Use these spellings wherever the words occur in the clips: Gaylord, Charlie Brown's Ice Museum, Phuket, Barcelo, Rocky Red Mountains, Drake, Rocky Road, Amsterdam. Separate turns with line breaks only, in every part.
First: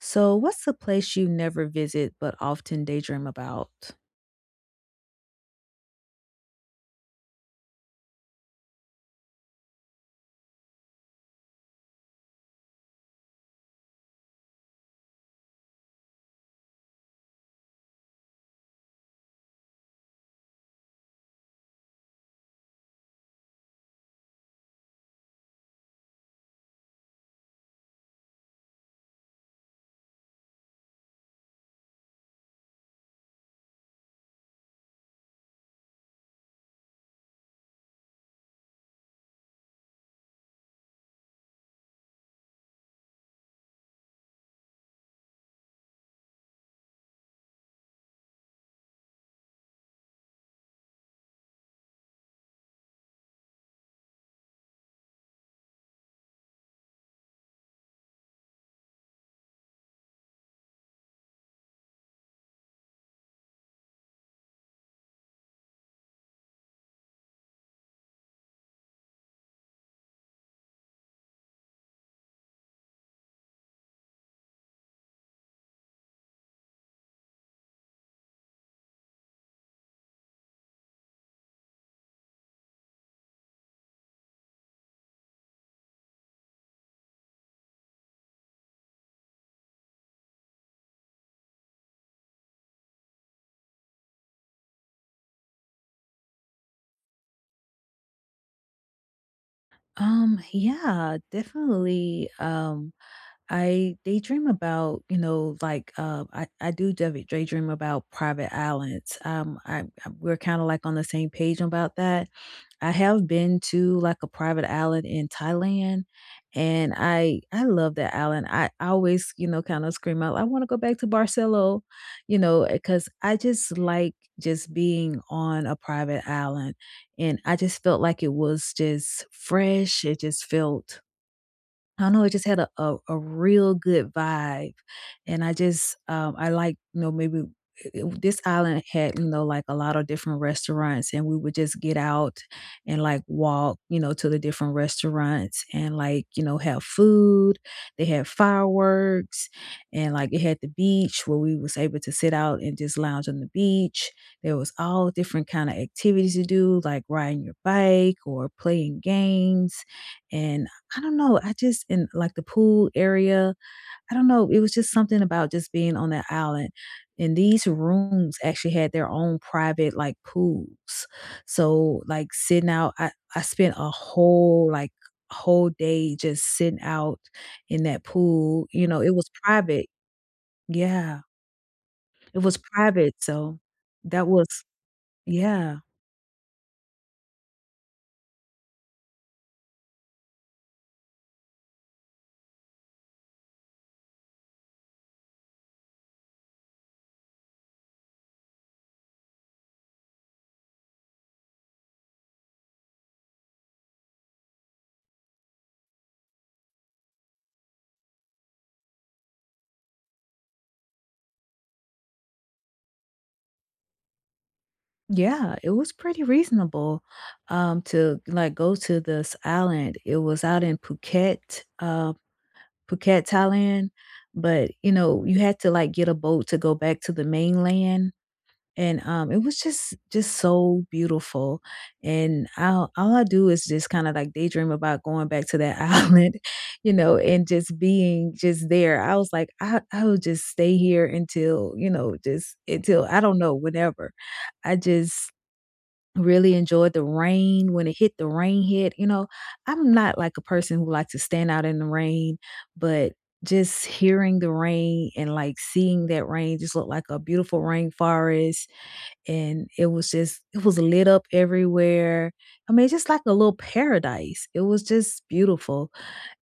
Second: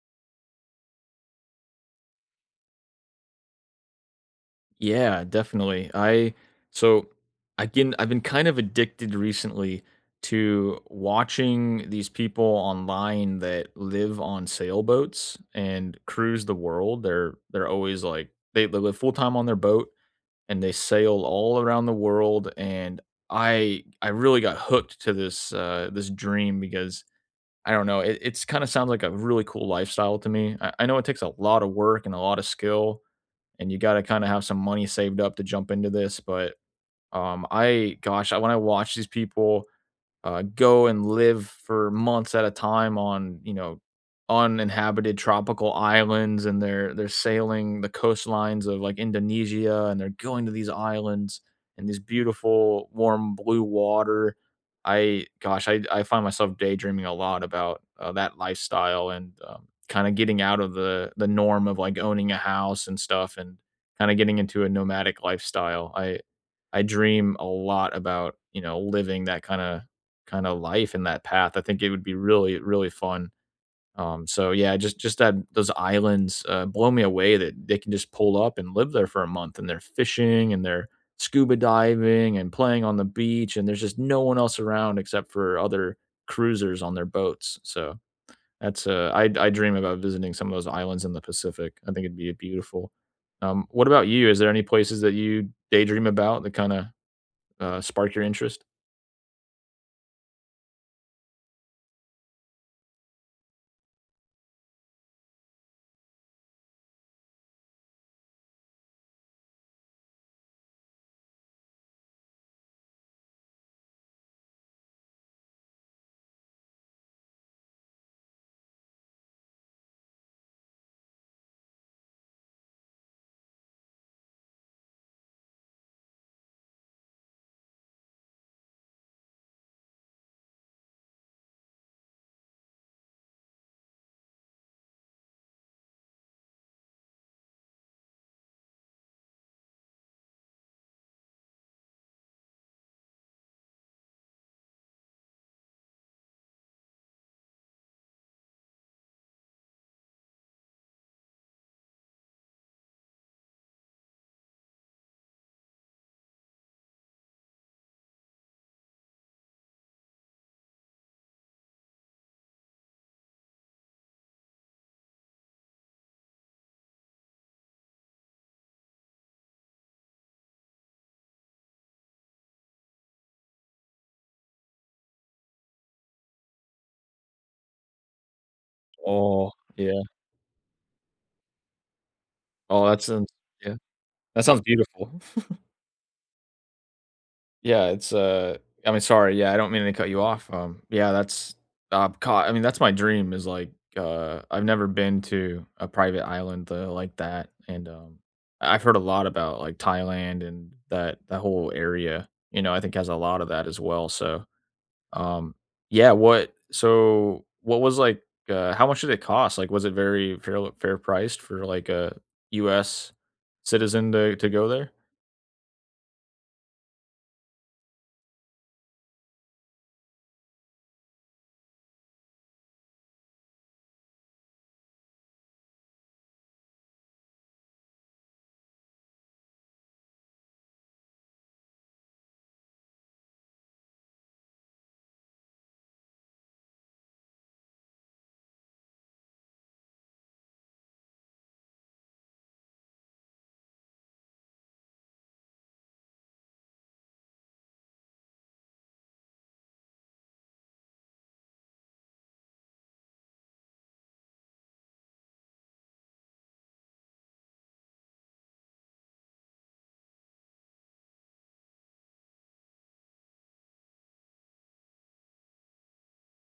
So, what's a place you never visit but often daydream about?
Yeah, definitely. I so again, I've been kind of addicted recently to watching these people online that live on sailboats and cruise the world. They're always like they live full time on their boat and they sail all around the world. And I really got hooked to this this dream because I don't know, it, it's kind of sounds like a really cool lifestyle to me. I know it takes a lot of work and a lot of skill, and you got to kind of have some money saved up to jump into this. But when I watch these people go and live for months at a time on uninhabited tropical islands, and they're sailing the coastlines of like Indonesia, and they're going to these islands and these beautiful warm blue water. I gosh I find myself daydreaming a lot about that lifestyle, and kind of getting out of the norm of like owning a house and stuff, and kind of getting into a nomadic lifestyle. I dream a lot about living that kind of kinda life and that path. I think it would be really, really fun. So yeah, just that those islands, blow me away that they can just pull up and live there for a month, and they're fishing, and they're scuba diving, and playing on the beach, and there's just no one else around except for other cruisers on their boats. So that's, I dream about visiting some of those islands in the Pacific. I think it'd be beautiful. What about you? Is there any places that you daydream about that spark your interest?
Yeah, definitely. I daydream about, you know, I daydream about private islands. I we're kind of like on the same page about that. I have been to like a private island in Thailand, and I love that island. I always, you know, kind of scream out, I want to go back to Barcelo, you know, because I just like just being on a private island, and I just felt like it was just fresh. It just felt I don't know, it just had a a real good vibe, and I like, you know, maybe I it this island had, you know, like, a lot of different restaurants, and we would just get out and, like, walk, you know, to the different restaurants and, like, you know, have food. They had fireworks, and, like, it had the beach where we was able to sit out and just lounge on the beach. There was all different kinda activities to do, like riding your bike or playing games, and I don't know, I just in, like, the pool area, I don't know, it was just something about just being on that island, and these rooms actually had their own private, like, pools. So, like, sitting out I spent a whole, like, whole day just sitting out in that pool, you know, it was
Oh,
private.
yeah.
Yeah, it was
Oh, that's
private,
sounds,
so
yeah.
that
That
was
sounds beautiful.
yeah.
Yeah, it's, uh I mean, sorry, yeah, I don't mean to cut you off. Yeah, that's, ca I mean, that's my dream is, like, I've never been to a private island, like that, and, I've heard a lot about, like, Thailand and that whole area, you know, I think has a lot of that as well, so, um, yeah, what was, like, how much did it cost? Like, was it very fair priced for, like, a US citizen to go there?
Yeah, it was pretty reasonable, to, like, go to this island. It was out in Phuket, Phuket, Thailand, but, you know, you had to, like, get a boat to go back to the mainland, and it was just so beautiful, and I all I do is just kinda, like, daydream about going back to that island, you know, and just being just there. I was like, "I will just stay here until, you know, just until" I don't know, whenever. I just really enjoyed the rain when it hit, the rain hit, you know, I'm not like a person who likes to stand out in the rain, but just hearing the rain and, like, seeing that rain just looked like a beautiful rainforest, and it was just it was lit up everywhere. I mean, just like a little paradise. It was just beautiful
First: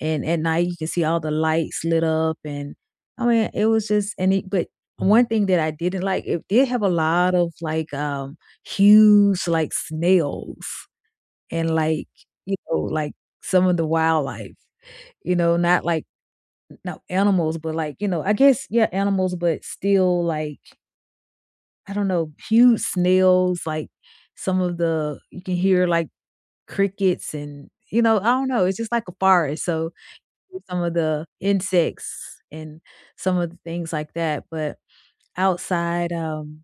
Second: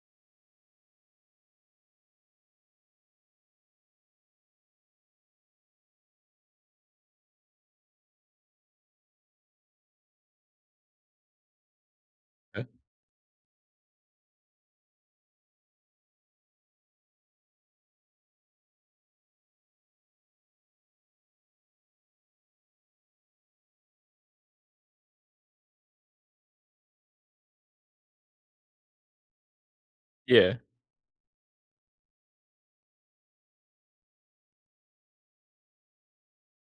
and at night you can see all the lights lit up and I mean it was just and it but one thing that I didn't like, it did have a lot of like huge like snails and like you
Okay.
know like some of the wildlife, you know, not like no animals, but like, you know, I guess yeah, animals, but still like I don't know, huge snails, like some of the you can hear like crickets and you know, I don't know, it's just like a forest. So
Yeah.
some of the insects and some of the things like that, but outside,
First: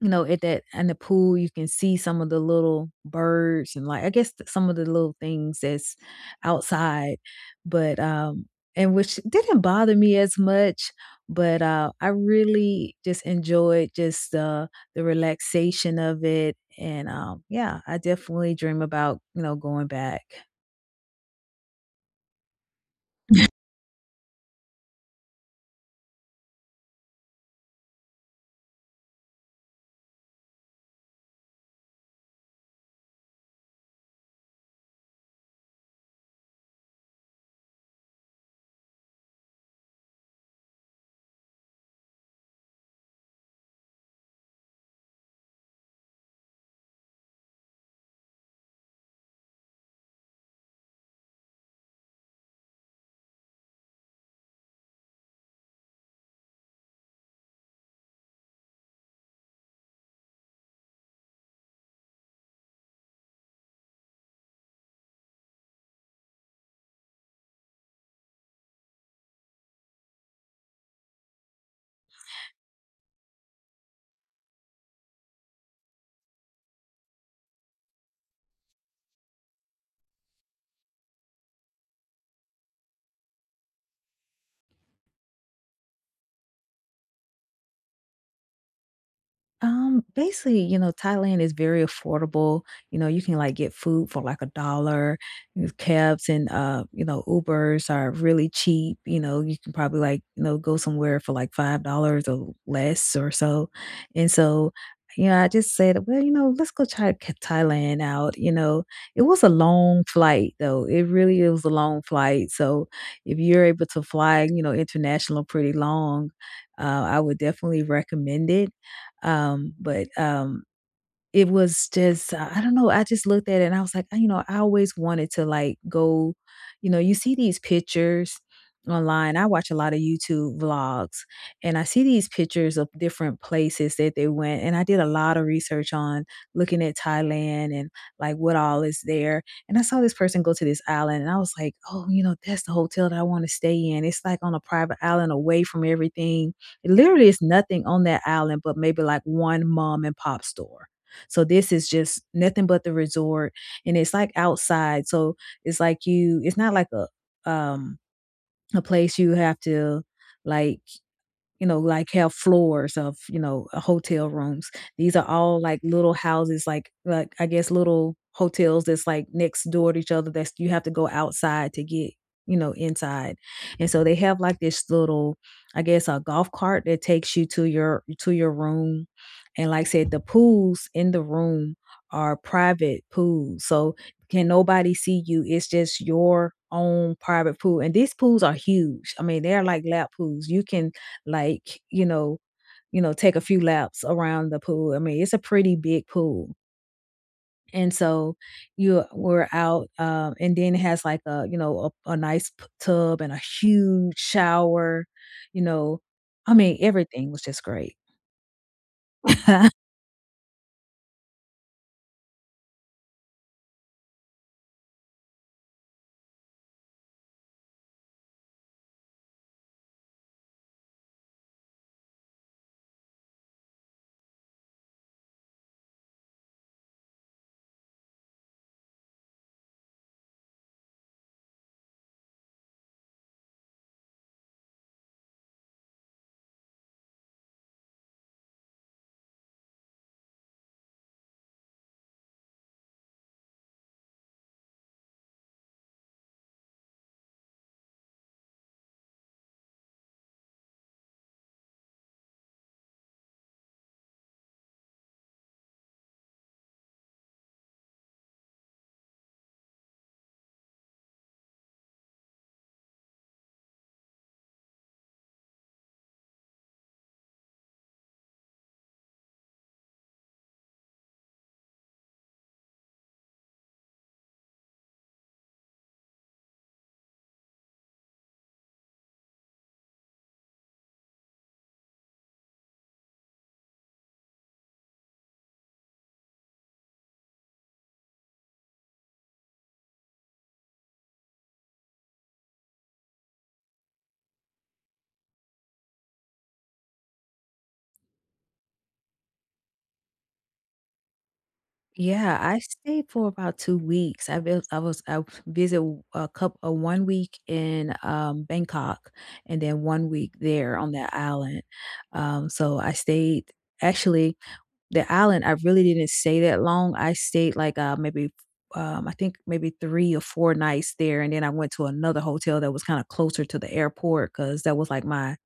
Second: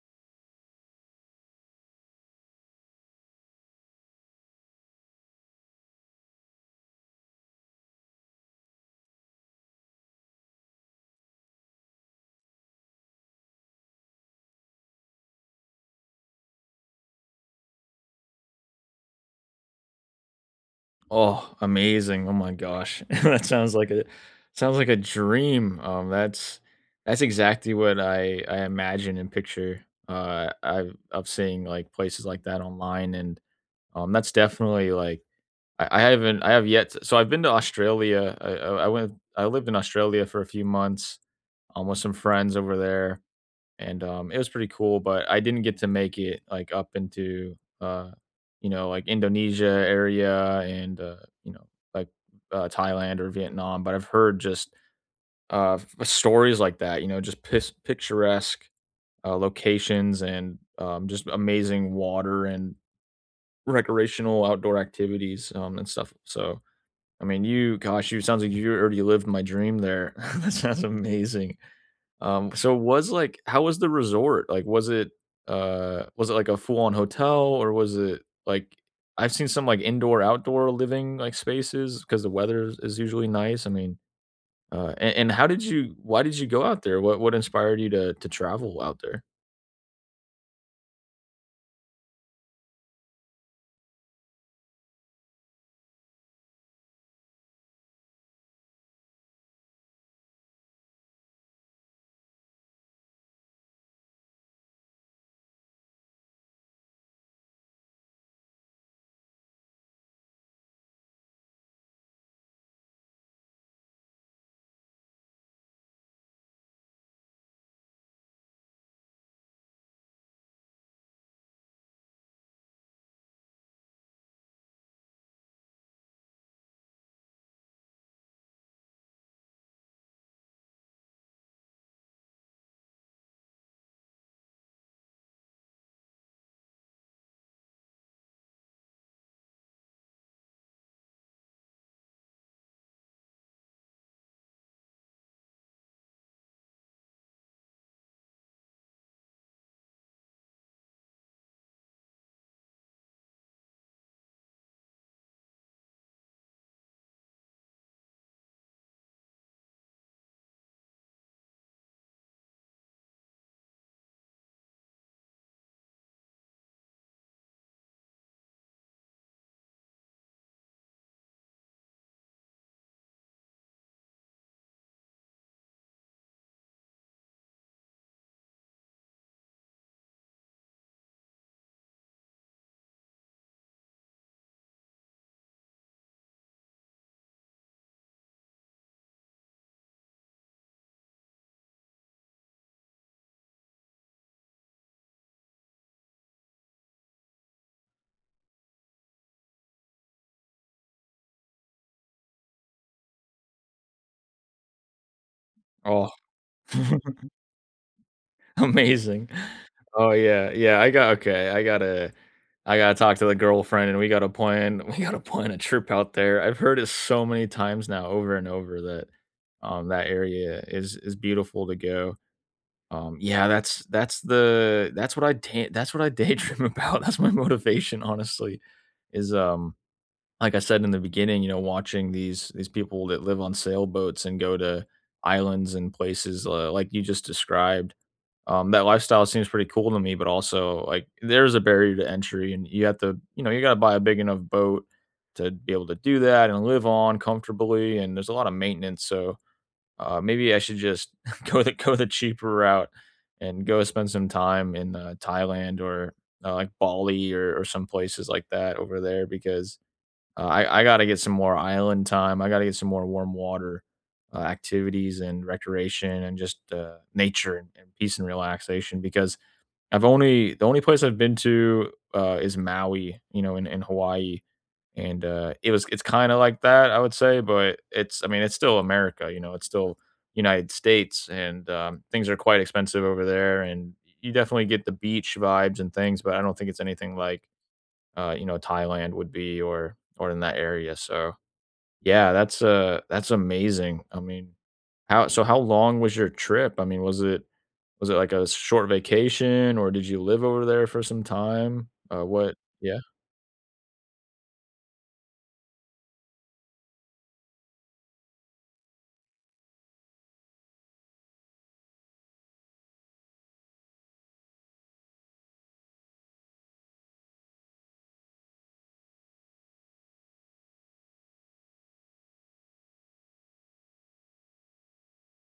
you know, at that in the pool, you can see some of the little birds and like I guess some of the little things that's outside, but and which didn't bother me as much, but I really just enjoyed just the relaxation of it, and yeah, I definitely dream about you know going back.
Oh, amazing. Oh my gosh. That sounds like a dream. That's exactly what I imagine and picture, I of seeing like places like that online. And that's definitely like, I haven't I have yet I've been to Australia. I lived in Australia for a few months with some friends over there. And it was pretty cool. But I didn't get to make it like up into, like Indonesia area, and you know like Thailand or Vietnam. But I've heard just stories like that. You know, just picturesque locations, and just amazing water and recreational outdoor activities, and stuff. So I mean, you sounds like you already lived my dream there. That sounds amazing. So was like, how was the resort? Like, was it like a full-on hotel, or was it like, I've seen some like indoor outdoor living like spaces because the weather is usually nice. I mean, and how did you, why did you go out there? What inspired you to travel out there?
Basically, you know, Thailand is very affordable. You know, you can like get food for like a dollar. These Cabs and you know, Ubers are really cheap. You know, you can probably like, you know, go somewhere for like $5 or less or so. And so, you know, I just said, well, you know, let's go try Thailand out. You know, it was a long flight though. It really was a long flight. So if you're able to fly, you know, international pretty long, uh, I would definitely recommend it, but it was just I don't know, I just looked at it and I was like, you know, I always wanted to like go, you know, you see these pictures online. I watch a lot of YouTube vlogs and I see these pictures of different places that they went and I did a lot of research on looking at Thailand and like what all is there. And I saw this person go to this island and I was like, "Oh, you know, that's the hotel that I want to stay in. It's like on a private island away from everything. It literally is nothing on that island but maybe like one mom and pop store." So this is just nothing but the resort and it's like outside. So it's like you it's not like a place you have to like you know, like, have floors of, you know, hotel rooms. These are all, like, little houses, like I guess, little hotels that's, like, next door to each other that's you have to go outside to get, you know, inside, and so they have, like, this little, I guess, a golf cart that takes you to your room, and like I said, the pools in the room are private pools, so can nobody see you, it's just your own private pool, and these pools are huge. I mean, they're like lap pools. You can like, you know you know, take a few laps around the pool. I mean, it's a pretty big pool. And so you were out, and then it has like a, you know, a nice tub and a huge shower, you know.
Oh,
I mean, everything was just great.
amazing. Oh, I got, okay, I gotta talk to the girlfriend, and we gotta plan, we gotta plan a trip out there. I've heard it so many times now over and over that, that area is beautiful to go. Yeah, that's the that's what I da that's what I daydream about. That's my motivation, honestly, is, like I said in the beginning, you know, watching these people that live on sailboats and go to islands and places, like you just described. That lifestyle seems pretty cool to me, but also like there's a barrier to entry, and you have to, you know, you gotta buy a big enough boat to be able to do that and live on comfortably, and there's a lot of maintenance. So maybe I should just go the cheaper route and go spend some time in Thailand, or like Bali, or some places like that over there, because I gotta get some more island time. I gotta get some more warm water, activities and recreation, and just, nature and peace and relaxation, because I've only the only place I've been to, is Maui, you know, in Hawaii. And, it's kinda like that, I would say, but it's, I mean, it's still America, you know, it's still United States, and, things are quite expensive over there, and you definitely get the beach vibes and things, but I don't think it's anything like you know, Thailand would be, or in that area. So yeah, that's amazing. I mean, how long was your trip? I mean, was it like a short vacation, or did you live over there for some time?
Yeah,
What
I
Yeah.
stayed for about 2 weeks. I visit a couple a 1 week in Bangkok, and then 1 week there on that island. So I stayed actually The island, I really didn't stay that long. I stayed like, I think maybe 3 or 4 nights there, and then I went to another hotel that was kinda closer to the airport because that was like my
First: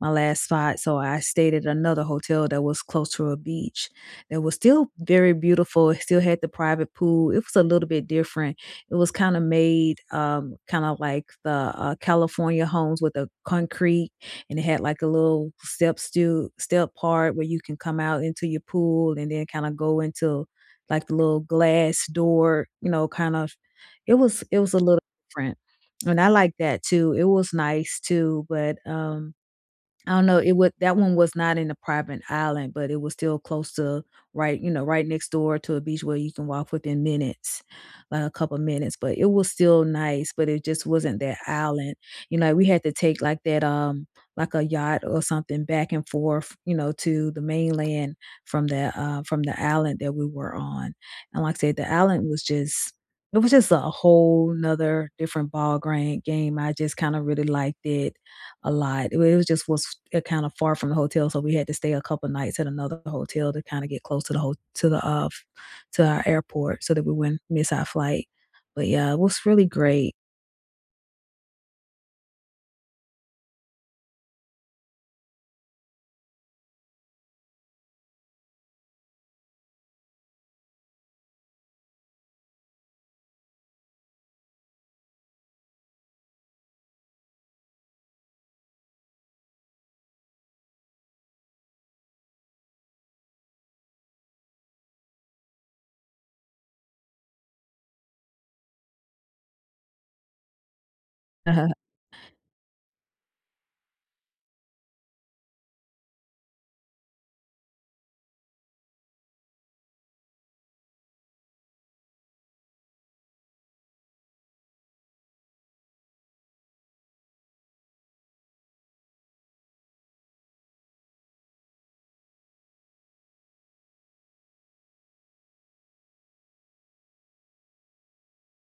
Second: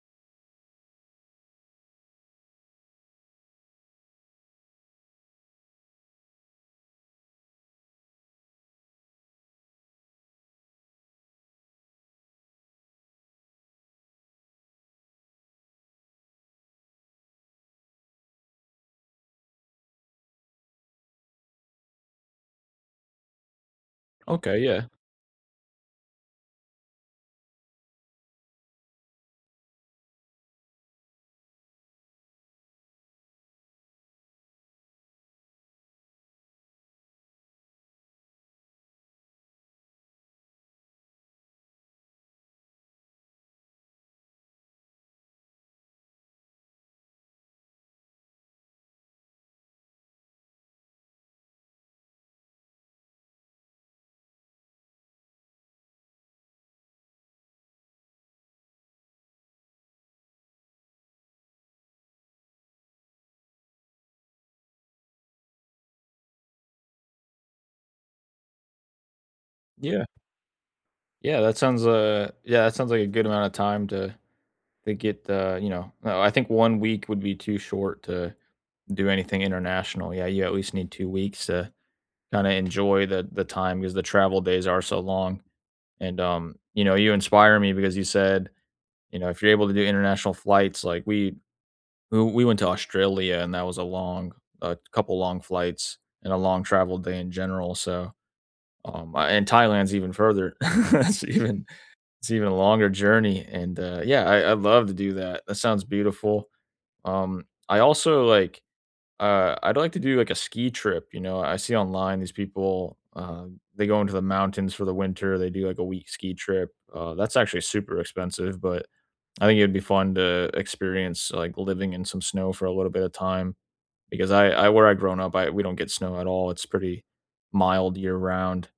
my last spot. So I stayed at another hotel that was close to a beach that was still very beautiful. It still had the private pool. It was a little bit different. It was kind of made kind of like the California homes with a concrete, and it had like a little step still step part where you can come out into your pool and then kind of go into like the little glass door. You know, kind of. It was it
Okay,
was a
yeah.
little different. And I like that too. It was nice too, but I don't know, it would that one was not in a private island, but it was still close to right, you know, right next door to a beach where you can walk within minutes, like a couple minutes, but it was still nice, but it just wasn't that island. You know, like, we had to take like that like a yacht or something back and forth, you know, to the mainland from the island that we were on. And like I said, the island was just it was just a whole nother different ball grand game. I just kind of really liked it a lot. It was just was kind of far from the hotel, so we had to stay a couple nights at another hotel to kinda get close to the ho to the, to our airport so that we wouldn't miss our flight. But, yeah, it was really
Yeah.
great.
Yeah, that sounds like a good amount of time to get, no, I think 1 week would be too short to do anything international. Yeah, you at least need 2 weeks to kind of enjoy the time because the travel days are so long. And you know, you inspire me because you said, you know, if you're able to do international flights, like we went to Australia, and that was a long, a couple long flights and a long travel day in general. So and Thailand's even further. It's even a longer journey. And yeah, I love to do that. That sounds beautiful. I also like, I'd like to do like a ski trip, you know, I see online these people, they go into the mountains for the winter, they do like a week ski trip. That's actually super expensive, but I think it'd be fun to experience like living in some snow for a little bit of time, because I where I grown up, I we don't get snow at all. It's pretty mild year round.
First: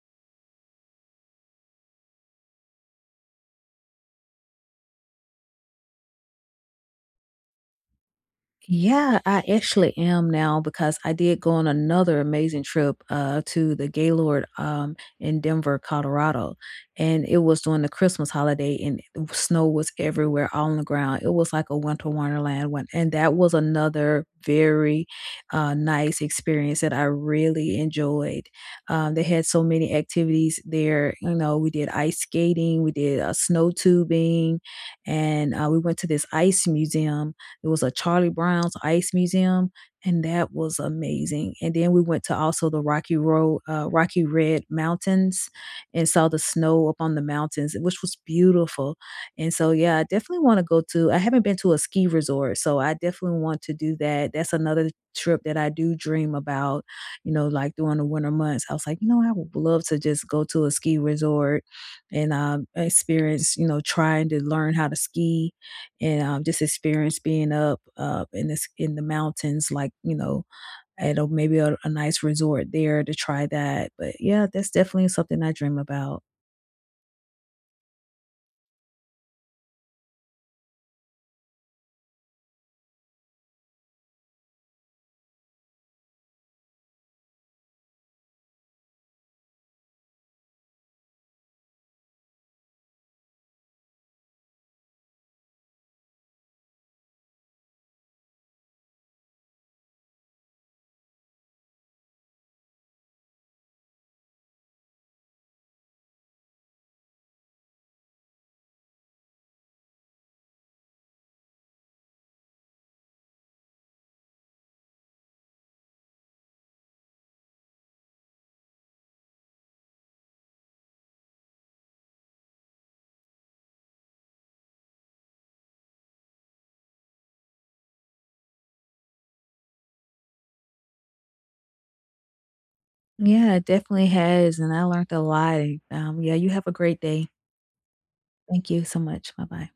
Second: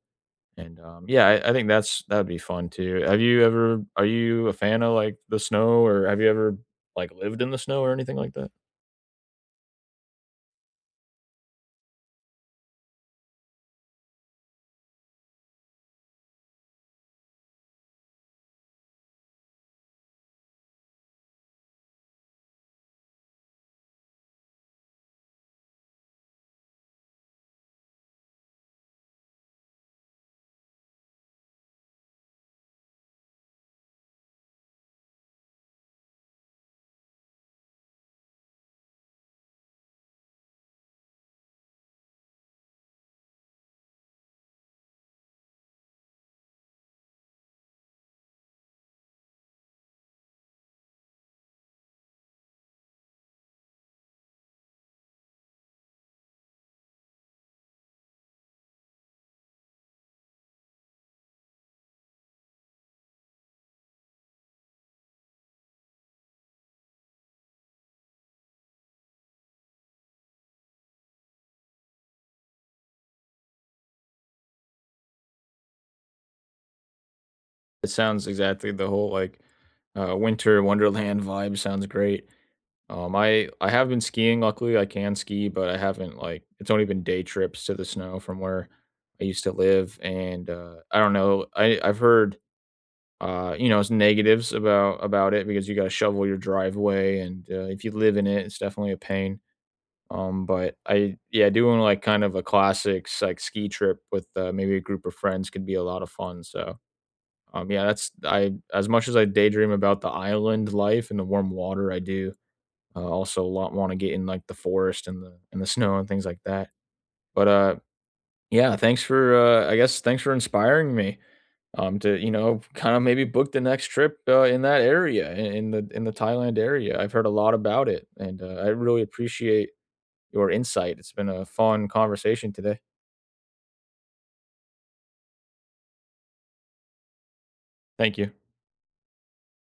And I think that's that'd be fun too. Have you ever Are you a fan of like the snow, or have you ever like lived in the snow or anything like that?
Yeah, I actually am now because I did go on another amazing trip to the Gaylord in Denver, Colorado. And it was during the Christmas holiday, and snow was everywhere all on the ground. It was like a winter wonderland one. And that was another very nice experience that I really enjoyed. They had so many activities there. You know, we did ice skating, we did snow tubing, and we went to this ice museum it was a Charlie Brown's Ice Museum, and that was amazing. And then we went to also the Rocky Road, Rocky Red Mountains, and saw the snow up on the mountains, which was beautiful. And so, yeah, I definitely want to go to. I haven't been to a ski resort, so I definitely want to do that. That's another trip that I do dream about. You know, like during the winter months, I was like, you know, I would love to just go to a ski resort and experience. You know, trying to learn how to ski and just experience being up in this in the mountains, like you know, at maybe a nice resort there to try that. But yeah, that's definitely something I dream about.
It sounds exactly the whole, like, winter wonderland vibe sounds great. I have been skiing, luckily I can ski, but I haven't, like it's only been day trips to the snow from where I used to live, and, I don't know, I I've heard, you know, it's negatives about it because you gotta shovel your driveway, and, if you live in it, it's definitely a pain. But I Yeah, doing, like, kind of a classics like, ski trip with, maybe a group of friends could be a lot of fun. So yeah, that's I as much as I daydream about the island life and the warm water, I do, also lot wanna get in, like, the forest and the snow and things like that. But, yeah, thanks for, I guess thanks for inspiring me, to, you know, kinda maybe book the next trip, in that area, in the Thailand area. I've heard a lot about it, and, I really appreciate your insight. It's been a fun conversation today.
Yeah, it definitely has, and I learned a lot. Yeah, you have a great day.
Thank you.
Thank you so much. Bye bye.